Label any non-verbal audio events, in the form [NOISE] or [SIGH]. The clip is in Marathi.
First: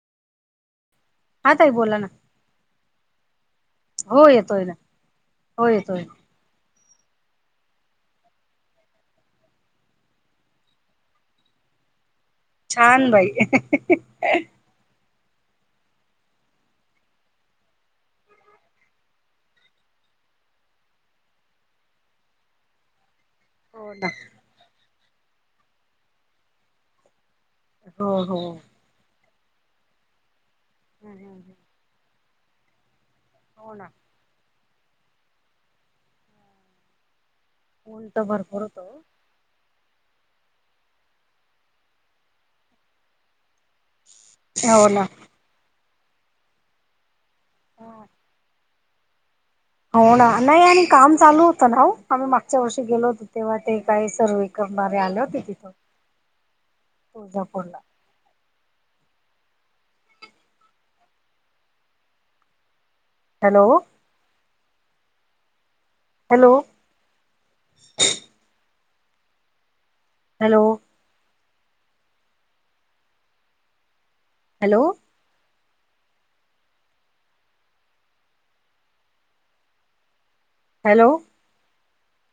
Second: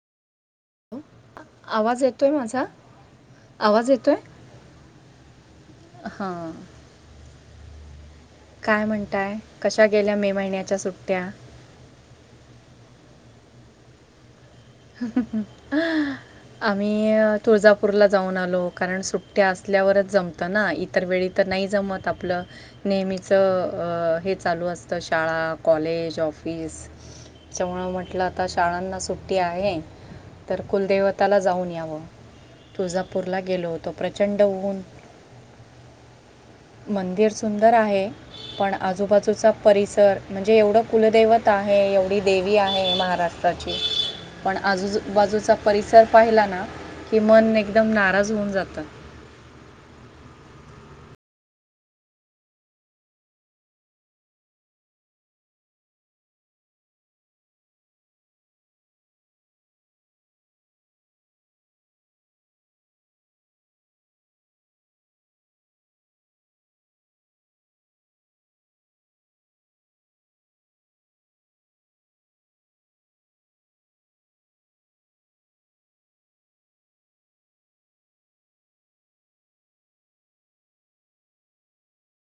हा ताई बोला आवाज ना येतोय माझा? आवाज येतोय? हो ना हो येतोय हां काय वाटतंय कशा गेल्या मे महिन्याच्या सुट्ट्या? छान भाई. आ [INAUDIBLE] आम्ही तुळजापूरला जाऊन आलो, कारण सुट्ट्या असल्यावरच जमतो. ना इतर वेळी तर नाही जमत आपलं. हो ना नेहमीचं हे चालू असतं शाळा कॉलेज ऑफिस. त्याच्यामुळे हो म्हटलं हो आता शाळांना सु- सुट्टी आहे, तर कुलदेवताला जाऊन याव तुळजापूरला गेलो हो ना होतो प्र- चंडवहून मंदिर सुंदर आहे ऊन तर भरपूर पण होत आजूबाजू- तिचा परिसर, म्हणजे एवढं कुलदैवत आहे, एवढी देवी आहे महाराष्ट्राची. पण हो ना आजूबाजूचा परिसर पाहिला ना, की मन एकदम नाराज होऊन जातं. हो ना, नाही आणि काम चालू होतं ना हो, आम्ही मागच्या वर्षी गेलो होतो तेव्हा ते काय सर्व- करणारे आले होते तिथं. ह तूळजापुरला. Hello! Hello! Hello! Hello! Hello!